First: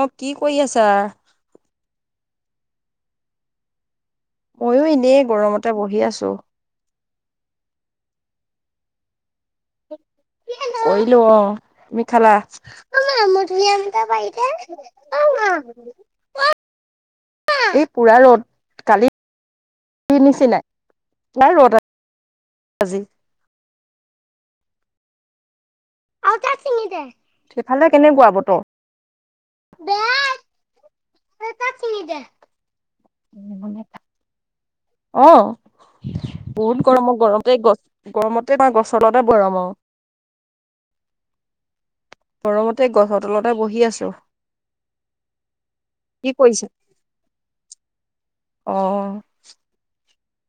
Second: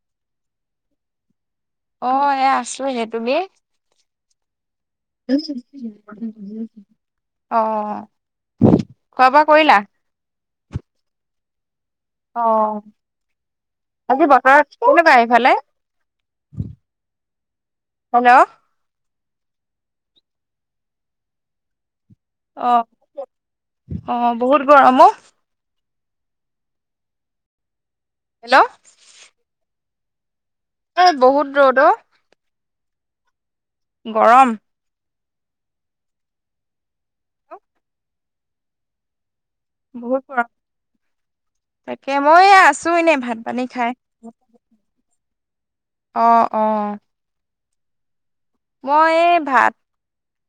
অ কি কৰি আছা? অ এ আছো এ। তুমি? ময়ো এনেই গৰমতে বহি আছোঁ। অ খোৱা বোৱা কৰিলা? কইলো অ। তুমি অ খালা? মা মুধুৰিয়াম আজি বতৰ এটা কেনেকুৱা পাৰি এইফালে দে, অ মা মা, এই পুৰা হেল্ল' ৰ'দ কালি নিচিনাই তাৰ ৰ'দ আ- অহ অহ বহুত গৰম অ। আও এটা চিঙি দে, সেই ফালে কেনেকুৱা হেল্ল' বতৰ? দেয়াই অ বহুত ৰ'দ অ। গৰম অ বহুত গৰম গৰমতে গছ গৰমতে গছৰ লদত বহুত পৰা চাইদ তাকে মই গৰমতে আছো গছৰ এনেই ভাত তলতে পানী বহি খাই। আছো অ কি অ। কৰিছা অ মই এই ভাত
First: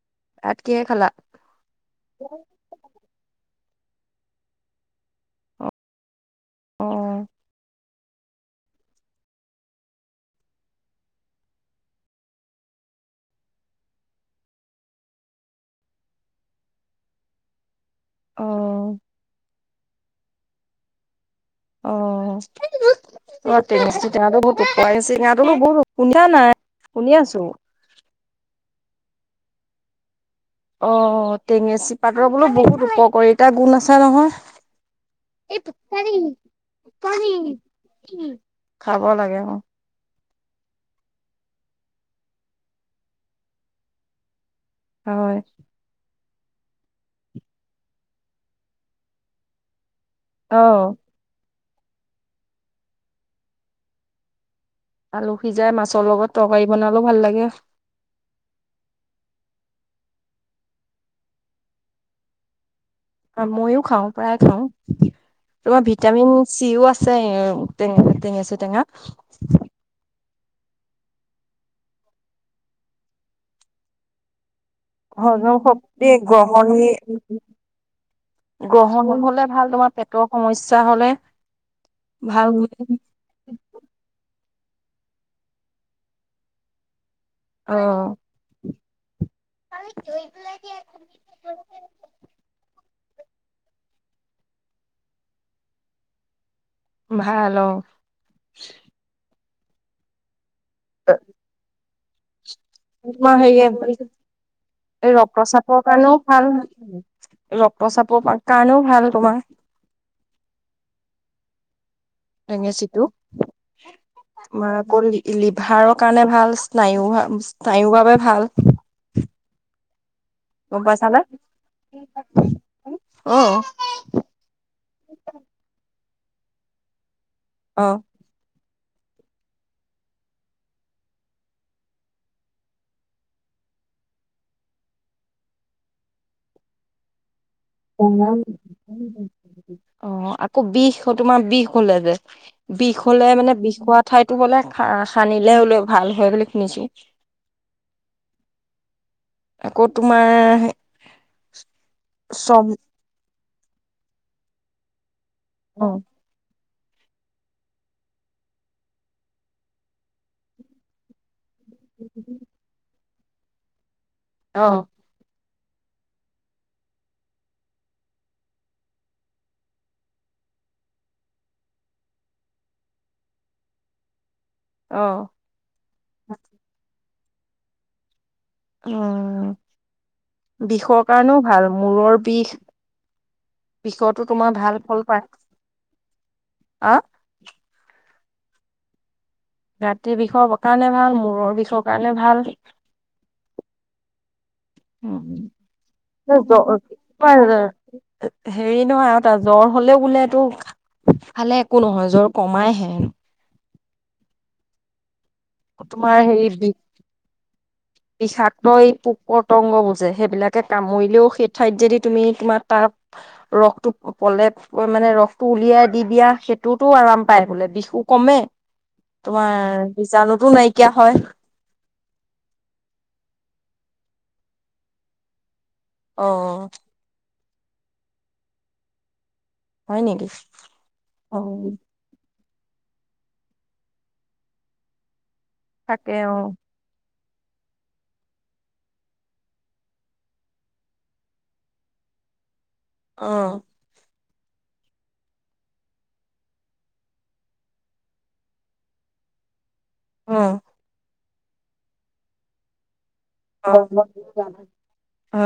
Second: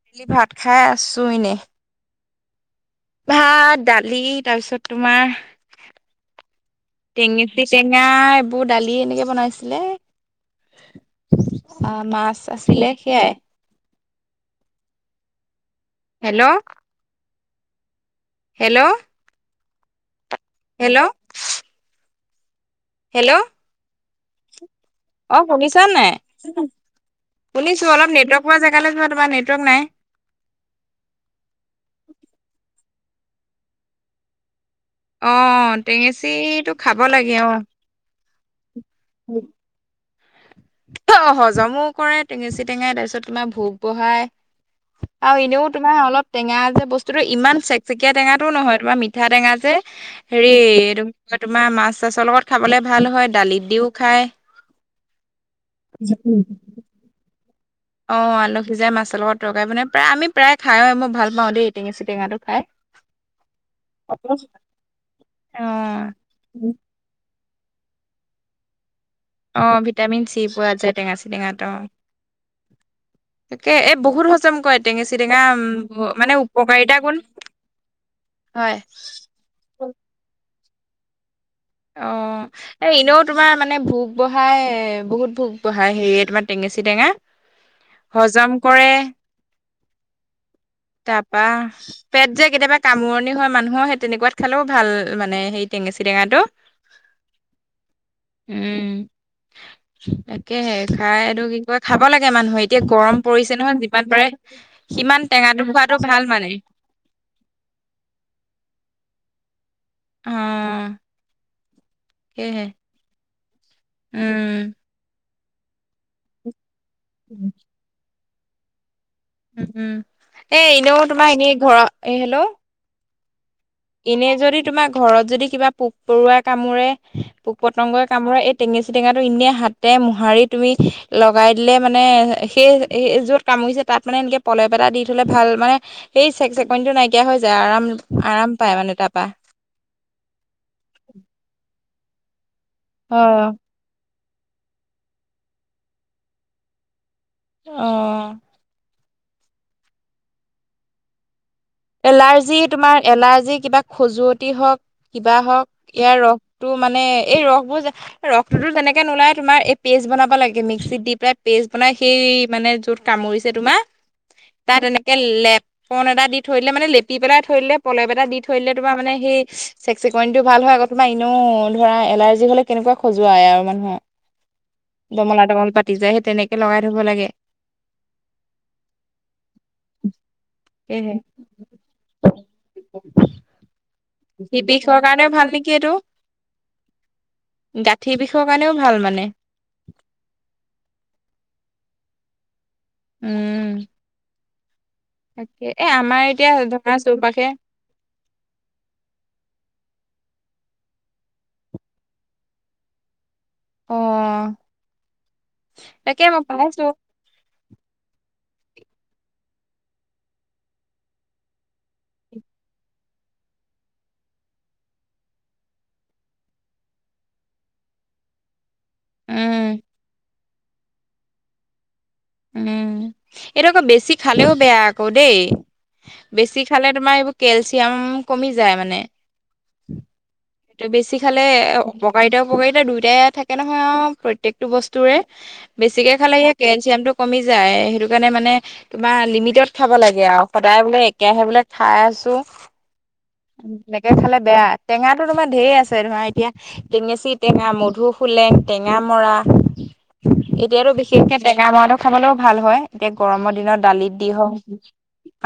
বেলি ভাত খাই কিহে খালা আছো এনে। [unintelligible] ভাত দালি তাৰপিছত তোমাৰ অ টেঙেচি টেঙা এইবোৰ দালি এনেকে বনাইছিলে। আহ মাছ আছিলে সেয়াই। হেল্ল' অ হেল্ল' হেল্ল' অ হেল্ল' [unintelligible] অ টেঙাটো বহুত শুনিছা নাই? শুনা শুনি আছো শুনিছো অলপ নেটৱৰ্ক প জেগালৈ যোৱা। তোমাৰ নেটৱৰ্ক নাই। অ টেঙেচী পাতৰ বোলো বহুত উপকাৰীতা গুণ আছো অ নহয়। এই টোককাৰি টেঙেচিটো খাব পানী লাগে অ ই খাব লাগে। অ হজমো কৰে টেঙেচি টেঙাই তাৰপিছত তোমাৰ ভোক বহাই। হয় আৰু এনেও তোমাৰ অলপ। টেঙা যে বস্তুতটো ইমান চেকচেকীয়া টেঙাতটো নহয় তোমাৰ মিঠা টেঙা যে হেৰি অ এইটো কি কয় তোমাৰ মাছ চাছৰ লগত খাবলে ভাল হয় দালিত দিওঁ খায়। আলু সিজাই মাছৰ লগত তৰকাৰী বনালো ভাল লাগে। অ আলুসিজাই মাছৰ লগত তৰকাৰাই বনাই প্ৰায় আমি প্ৰায় খায় মোৰ ভাল পাওঁ দেই টেঙা চিটেঙাটো খাই। অ মইয়ো খাওঁ অ প্ৰায় খাওঁ। তোমাৰ ভিটামিন চিও আছে। তেঙ টেঙেচি টেঙা। টি পোৱা যায় টেঙা চিটেঙাতো অ, তাকে এই বহুত হজম কৰে। টেঙাচি টেঙা হজম শক্তি মানে গ্ৰহণী উপকাৰিতা গুণ। হয়। গ্ৰহণ হলে ভাল তোমাৰ পেটৰ সমস্যা হ'লে। অ ভাল এ এনেও তোমাৰ মানে ভোক ব ঢ়াই বহুত ভোক বঢ়াই হেৰি তোমাৰ টেঙেচি টেঙা অ হজম কৰে তাৰপা পেট যে কেতিয়াবা [unintelligible] কামোৰণি হয় মানুহৰ সেই তেনেকুৱাত খালেও ভাল মানে সেই টেঙেচি টেঙাটো ভাল অঁ উম তাকেহে খাই এইটো কি কয় খাব লাগে মানুহইত এতিয়া গৰম তোমাৰ পৰিছে হেৰিয়ে নহয় যিমান পাৰে এই সিমান টেঙাটো ৰক্তচাপৰ খোৱাটো কাৰণেও ভাল মানে ৰক্তচাপৰ কাৰণেও ভাল তোমাৰ অহ টেঙেচিটো উম। তোমাৰ আকৌ লি লিভাৰৰ কাৰণে ভালচ তায়ো উম। ভামচ্ তায়ো বাবে ভাল উম এ গম এনেও পাইছানে? তোমাৰ এনেই ঘ এ হেল্ল' অ পৰুৱা কামোৰে পোক অ'। পতংগই কামোৰে এই টেঙিচি টেঙাটো এনেই হাতে মোহাৰি তুমি লগাই দিলে মানে সে সে য'ত কামুৰিছো তাত মানে এনকে পলেপ এটা দি থ'লে ভাল মানে সেই চেক চেকনিটো নাইকিয়া হৈ যায় আৰাম আৰাম পায় মানে তাৰপা। অ আকৌ বিষ তোমাৰ বিষ হলে যে বিষ হলে অ', মানে বিষ হোৱা ঠাইতো বোলে সা সানিলে বোলে ভাল হয় বুলি শুনিছো অহ আকৌ তোমাৰ এলাৰ্জি চম তোমাৰ এলাৰ্জি কিবা খজুৱতি হওঁক কিবা হওঁক অ', এয়া ৰস টো মানে এই ৰস বোৰ ৰসটোতো যেনেকে নোলাই তোমাৰ এই পেষ্ট বনাব লাগে মিক্সিত দি পেলাই পেজ বনাই সেই মানে য'ত কামুৰিছে তোমাৰ তাত অ', এনেকে লেপন এটা দি থৈ দিলে মানে লেপি পেলাই থৈ দিলে পলেপ এটা দি থৈ দিলে তোমাৰ মানে সেই চেকচেকনিটো ভাল হয় আকৌ তোমাৰ ইনেও অ ধৰা এলাৰ্জি হ'লে কেনেকুৱা খজুৱাই আৰু মানুহৰ অ'। ডমলা ডমল পাতি যায় সেই তেনেকে লগাই থব লাগে উম বিষৰ সেয়েহে কাৰ-ণৌ ভাল মূৰৰ বিষ, বিষতো তোমাৰ সেই ভাল বিষৰ ফল পায়। কাৰণেও ভাল নেকি এইটো অ', গাঁঠিৰ বিষৰ কাৰণেও ভাল মানে গাতিৰ বিষৰ কাৰণে ভাল মূৰৰ বিষৰ কাৰণে ভাল উম [inaudible] তাকে এ আমাৰ এতিয়া ধৰা চৌপাশে হেৰি নহয় আৰু তাৰ জ্বৰ হলেও বোলে টো খালে একো নহয় জ্বৰ কমাইহে অ তোমাৰ তাকে মই কমাইছো চাককৈই পোক পতংগবো যে সেইবিলাকে কামুৰিলেও সেই ঠাইত যদি তুমি তোমাৰ তাক ৰসটো পলে মানে ৰসটো উলিয়াই দি দিয়া সেইটোতো আৰাম পাই বোলে বিষো কমে মে তোমাৰ উম বিজাণুতো নাইকিয়া হয় উম এইটো আকৌ বেছি খালেও বেয়া আকৌ দেই অ বেছি খালে তোমাৰ এইবোৰ কেলচিয়াম কমি যায় মানে হয় নেকি এইটো বেছি অ খালে অপকাৰিতা উপকাৰিতা দুয়োটাই থাকে নহয় আৰু প্ৰত্যেকটো বস্তুৰে থাকে বেছিকে খালে অ ইয়া কেলচিয়ামটো। কমি যায় সেইটো কাৰণে মানে তোমাৰ লিমিটত খাব লাগে আও সদায় বোলে একেহে বোলে খাই ছো অ বেলেকে খালে। বেয়া টেঙাটো তোমাৰ ঢেৰ আছে ধৰা এতিয়া টেঙেচি টেঙা, মধু হোলেং, টেঙা মৰা। অ এতিয়াতো বিশেষকে টেঙা মৰাটো খাবলেও ভাল হয়। এতিয়া গৰমৰ দিনত দালিত দি হওক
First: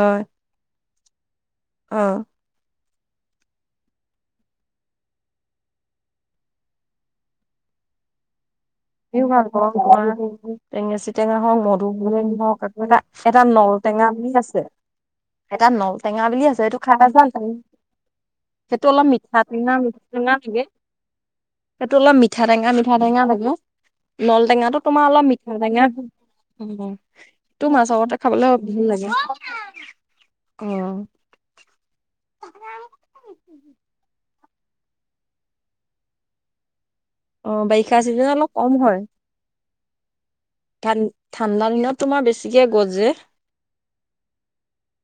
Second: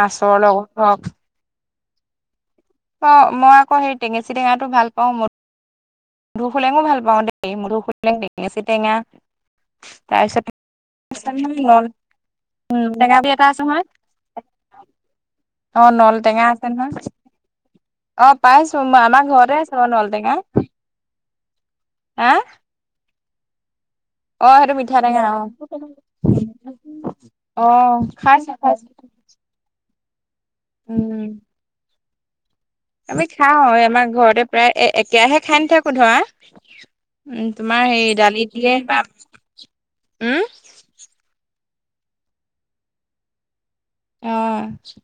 মাছৰ লগত হওক। অহ। অ', মই আকৌ সেই টেঙেচি টেঙাটো ভাল পাও মোৰ মধু ফুলেঙো ভাল পাওঁ, [unintelligible] মধু ফুলেং টেঙেচি। টেঙা ভাল পাও কৰ তাৰপিছত টেঙেচি টেঙা হওক নল মধু [unintelligible] হওক আকৌ উম এটা টেঙা বুলি এটা ন আছে নৌ নহয় টেঙা বুলি আছে, এটা নল টেঙা বুলি আছে সেইটো খাই [unintelligible] অ পাইছো সেইটো মই অলপ আমাৰ মিঠা ঘৰতে আছে টেঙা বাৰু মিঠ নল টেঙা লাগে। সেইটো অলপ হা মিঠা টেঙা মিঠা টেঙা লাগে। নল অ সেইটো টেঙাটো মিঠা তোমাৰ টেঙা অলপ অ মিঠা টেঙা, উম, অ সেইটো মাছৰ লগত আগতে খাইছো খাবলে ভাল খাইছো লাগে। [unintelligible] অ উম, আমি খাওঁ আমাৰ ঘৰতে প্ৰায় একে একেৰাহে খাই নথাকো ধৰা। উম অ', তোমাৰ বাৰিষা সেই চিজনত দালি অলপ দিয়ে কম বা হয়, উম ঠাণ্ড ঠাণ্ডা দিনত তোমাৰ বেছিকে গছ যে। অ',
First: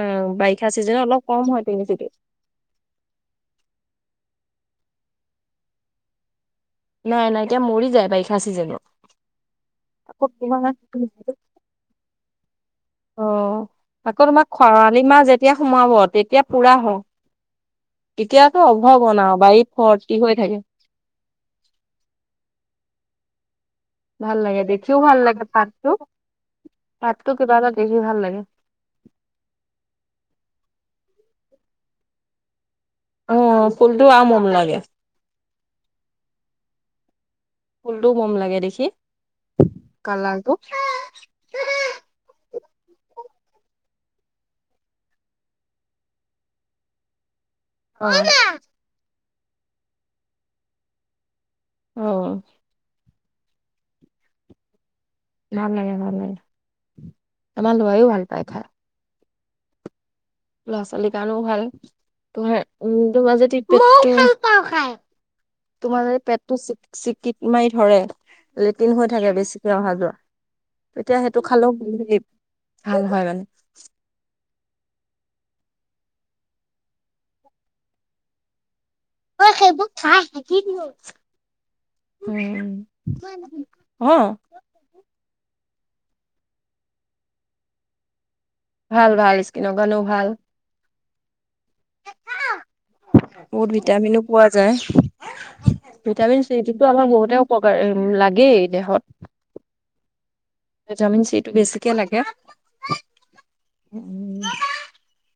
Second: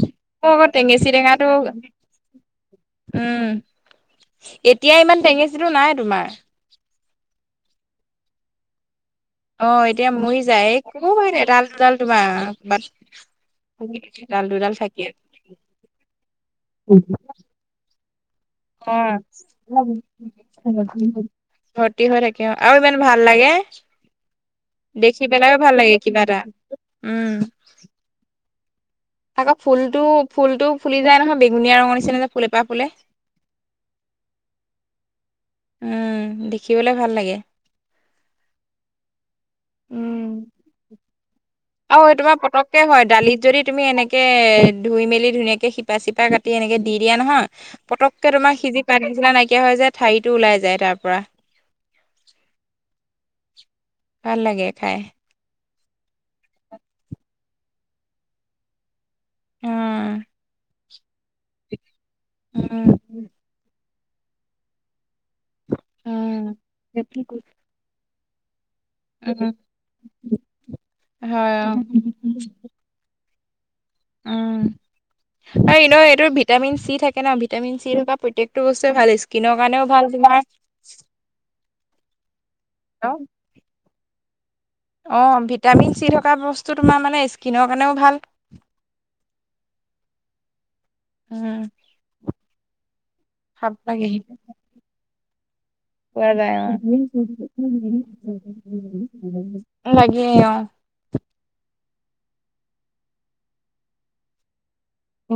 মোৰ আকৌ বাৰিষা চিজনত টেঙেচি অলপ কম টেঙাটো হয় টেঙেচিটো উম, এতিয়া ইমান টেঙেচিতো নাই তোমাৰ। নাই নাই এতিয়া মৰি যায় বাৰিষা চিজনত। অ', এতিয়া আকৌ মৰি তোমাৰ যায়, [unintelligible] এডাল দুডাল তোমাৰ। ক'ৰবাত অ', আকৌ এডাল তোমাৰ দুডাল খৰালি থাকে। মাহ যেতিয়া সোমাব তেতিয়া পুৰা হ [unintelligible] ভৰ্তি হৈ থাকে ভৰ্তি হৈ থাকি অ, আৰু ইমান ভাল লাগে। ভাল লাগে দেখিও ভাল দেখি লাগে পেলাইও ভাল পাতটো লাগে কিবা এটা, পাতটো উম, কিবা এটা দেখি ভাল লাগে আকৌ ফুলটো ফুলটো ফুলি যায় নহয় বেঙুনীয়া ৰঙৰ নিচিনা যে ফুল এপাহ ফুলে। অ ফুলটো আৰু মৰম লাগে। উম, দেখিবলে ভাল লাগে। ফুলটো মৰম লাগে দেখি, উম। কালাৰটো। আৰু এই তোমাৰ পতককে হয় দালিত যদি তুমি এনেকে, ধুই মেলি ধুনীয়াকে শিপা চিপা কাটি তেনেকে দি দিয়া নহয়, অ ভাল পটককে তোমাৰ সিজি পাত [unintelligible] নাইকিয়া হৈ যায় ঠাৰিটো ওলাই যায় তাৰ পৰা। অহ। ভাল লাগে খাই। ভাল লাগে ভাল লাগে, আমাৰ ল'ৰাইও ভাল পায় খাই। উম, ল'ৰা ছোৱালীৰ কাৰণেও ভাল, তোমাৰ উম, [unintelligible] তোমাৰ যদি উম পেটটো চিক-চিকিত মাৰি ধৰে লেট্ৰিন হৈ থাকে উম বেছিকে অহা যোৱা। তেতিয়া সেইটো হয় অ খালেওে, [unintelligible] ভাল হয় মানে। উম, আৰু এনেও এইটো ভিটামিন চি থাকে ন' ভিটামিন চি থকা প্ৰত্যেকটো বস তে ভাল, স্কিনৰ কাৰণেও ভাল, তোমাৰ উম, হ? অ', ভিটামিন চি থকা বস্তু তোমাৰ মানে স্কিনৰ কাৰণেও ভাল। ভাল ভাল স্কিনৰ কাৰণেও ভাল। উম, বহুত খাব লাগে ভিটামিনো পোৱা যায়। পোৱা ভিটামিন যায় চি কিন্তু আমাৰ বহুতে উপকাৰ, লাগেই দেহত। অ লাগে অ ভিটামিন চিটো বেছিকে লাগে, উম,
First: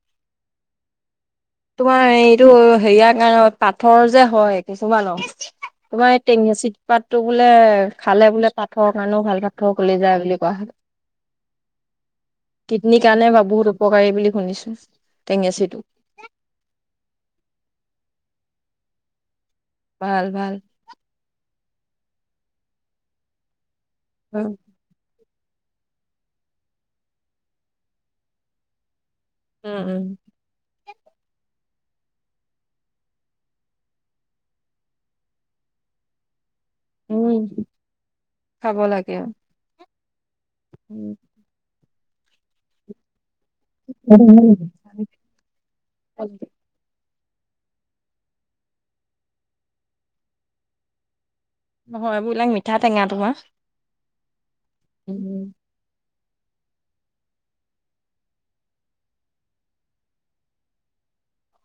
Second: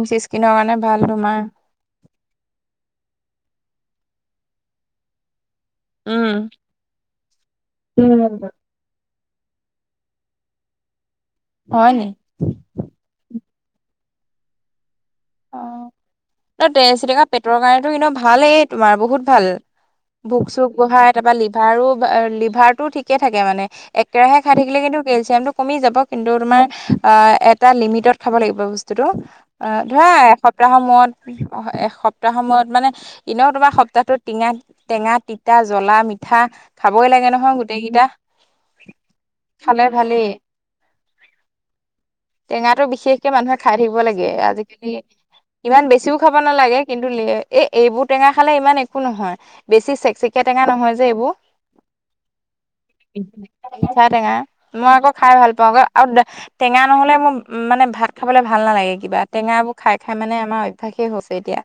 বেছি স্কিনৰ কাৰণে ভাল তোমাৰ। তোমাৰ এইটো হেৰিয়া কাৰণে পাঠৰ যে হয়, কিছুমানৰ। তোমাৰ এই উম টেঙেচি পাতটো বোলে, খালে বোলে পাঠৰৰ কাৰণেও ভাল। পাঠৰ গলি যায় বুলি কোৱা শুনো, হয় নি কিডনীৰ কাৰণেও বা বহুত ঔ উপকাৰী বুলি শুনিছো, টেঙেচিটো। ত টেঙেচী টেঙা পেটৰ কাৰণেতো এনেও ভালেই তোমাৰ বহুত ভাল। ভাল ভোক ভাল। চোক বঢ়াই তা পা লিভাৰো লিভাৰটো ঠিকে থাকে মানে। একেৰাহে খাই উম থাকিলে কিন্তু কেলচিয়ামটো কমি যাব কিন্তু তোমাৰ এটা লিমিটত খাব লাগিব বস্তুটো। অ উম উম ধৰা এস- মূৰত একসপ্তাহত মূৰত মানে এনেও তোমাৰ সপ্তাহটোত টিঙা টেঙা তিতা জ- জ্বলা মিঠা খাবই লাগে নহয় উম গোটেইকেইটা খাব লাগে খালে ভালেই। উম। টেঙাটো বিশেষকে মানুহে খাই থাকিব লাগে আজিকালি ইমান বেছিও খাব নালাগে কি- কিন্তু এ এইবোৰ টেঙা খালে ইমান একো নহয়, বেছি চেকচেকীয়া টেঙা নহয় যে এইবোৰ। নহয় এইববিলাক মিঠা টেঙা তোমাৰ। মিঠা টেঙা মই আকৌ খাই ভাল পাওঁ আক। আৰু টেঙা নহ'লে মোৰ মানে ভাত খাবলৈ ভাল নালাগে কিবা টেঙাবোৰ খাই খাই মানে আমাৰ অভ্যাসেই হৈছে এতিয়া।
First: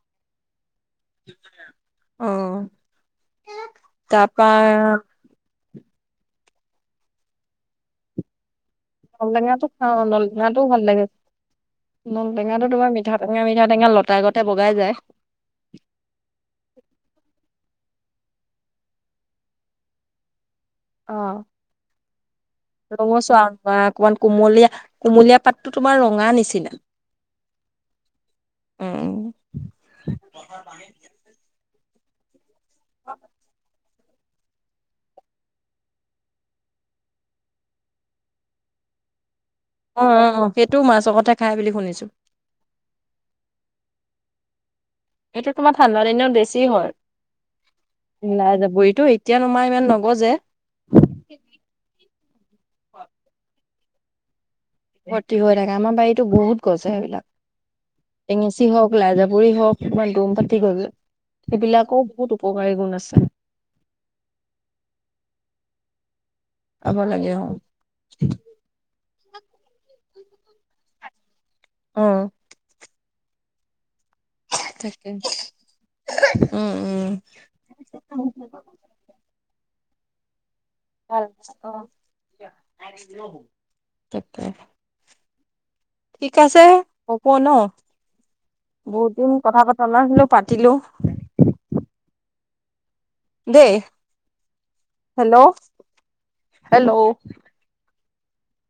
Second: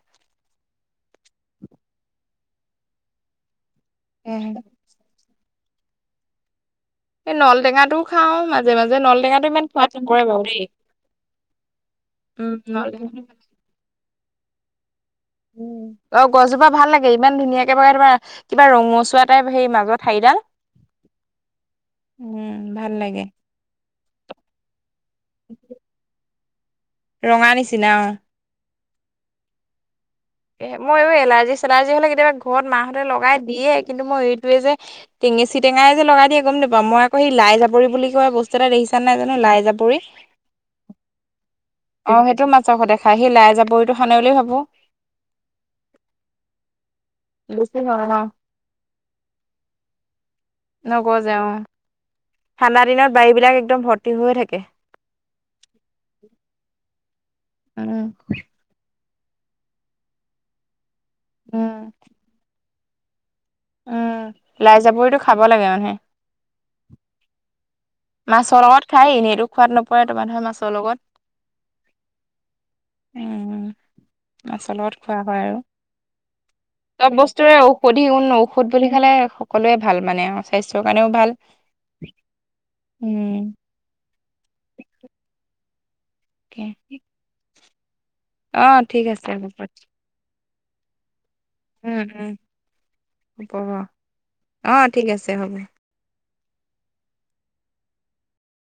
তাপা এই নল টেঙাটোও খাও মাজে মাজে নল টেঙাটো ইমান খোৱাত খাওঁ নল নপৰে বাৰু দেই। টেঙাটোও ভাল লাগে। নল উম টেঙাটো নল তোমাৰ মিঠা টেঙা মিঠা টেঙা লতাগতে বগাই যায়। উ অ গছজোপা ভাল লাগে ইমান ধুনীয়াকে বগাই তোমাৰ কিবা ৰঙচুৱা টাইপ সেই মাজৰ ঠাৰিডাল। অ উম ভাল লাগে ৰঙচোৱা অকণমান কুমলীয়া কুমলীয়া পাতটো তোমাৰ ৰঙা নিচিনা। ৰঙা নিচিনা অ। অও এ মই এলাৰ্জি চেলাৰ্জি হলে কেতিয়াবা ঘৰত মাহঁতে লগাই দিয়ে। কিন্তু মই এইটোয়ে যে টেঙেচি টেঙাই যে লগাই দিয়ে গম নাপাও, মই আক সেই লাই জাবৰি বুলি কয় বস্তু এটা দেইছ- [unintelligible] অ', অ, সেইটোও মাছৰ সৈতে খাই বুলি শুনিছো। অ', সেইটো মাছৰ সতে খাই সেই লাই জাবৰিটো সানে বুলি ভাবো। এইটো তোমাৰ ঠাণ্ডা দিনত বেছি বেছি ন হয়। লাই জাবৰিটো এতিয়া নোমাই ইমান নগজে। নগজে অ ঠাণ্ডা দিনত বাৰী বিলাক একদম ভৰ্তি হৈ হৈ থাকে। ভৰ্তি হৈ থাকে আমাৰ বাৰীতো বহুত গজে সেইবিলাক উম টেঙেচি হওঁক। লাই জাবৰি হওক, ইমান দম পাটি গৈ গৈ উম সেইবিলাকৰ বহুত উপকাৰী গুণ আছে। উম, লাই জাবৰিটো খাব লাগে মানুহে। খাব লাগে অ। মাছৰ লগত খাই এনেইতো খোৱাত নপৰে তোমাৰ ধৰ মাছৰ লগত অ। উম, মাছৰ লগত তাকে খোৱা হয় আৰু। উম, উম। চব বস্তুৰে ঔষধি গুণ ঔষধ বুলি খালে সকলোৱে ভাল মানে স্বাস্থ্যৰ কাৰণেও ভাল। [unintelligible] উম তাকে ঠিক আছে হ'ব ন অ ঠিক বহুত দিন আছে হ'ব কথা পতা না নাছিলোঁ। পাতিলো উম উম দেই উপভা অ ঠিক আছে হেল্ল', হ'ব। হেল্ল'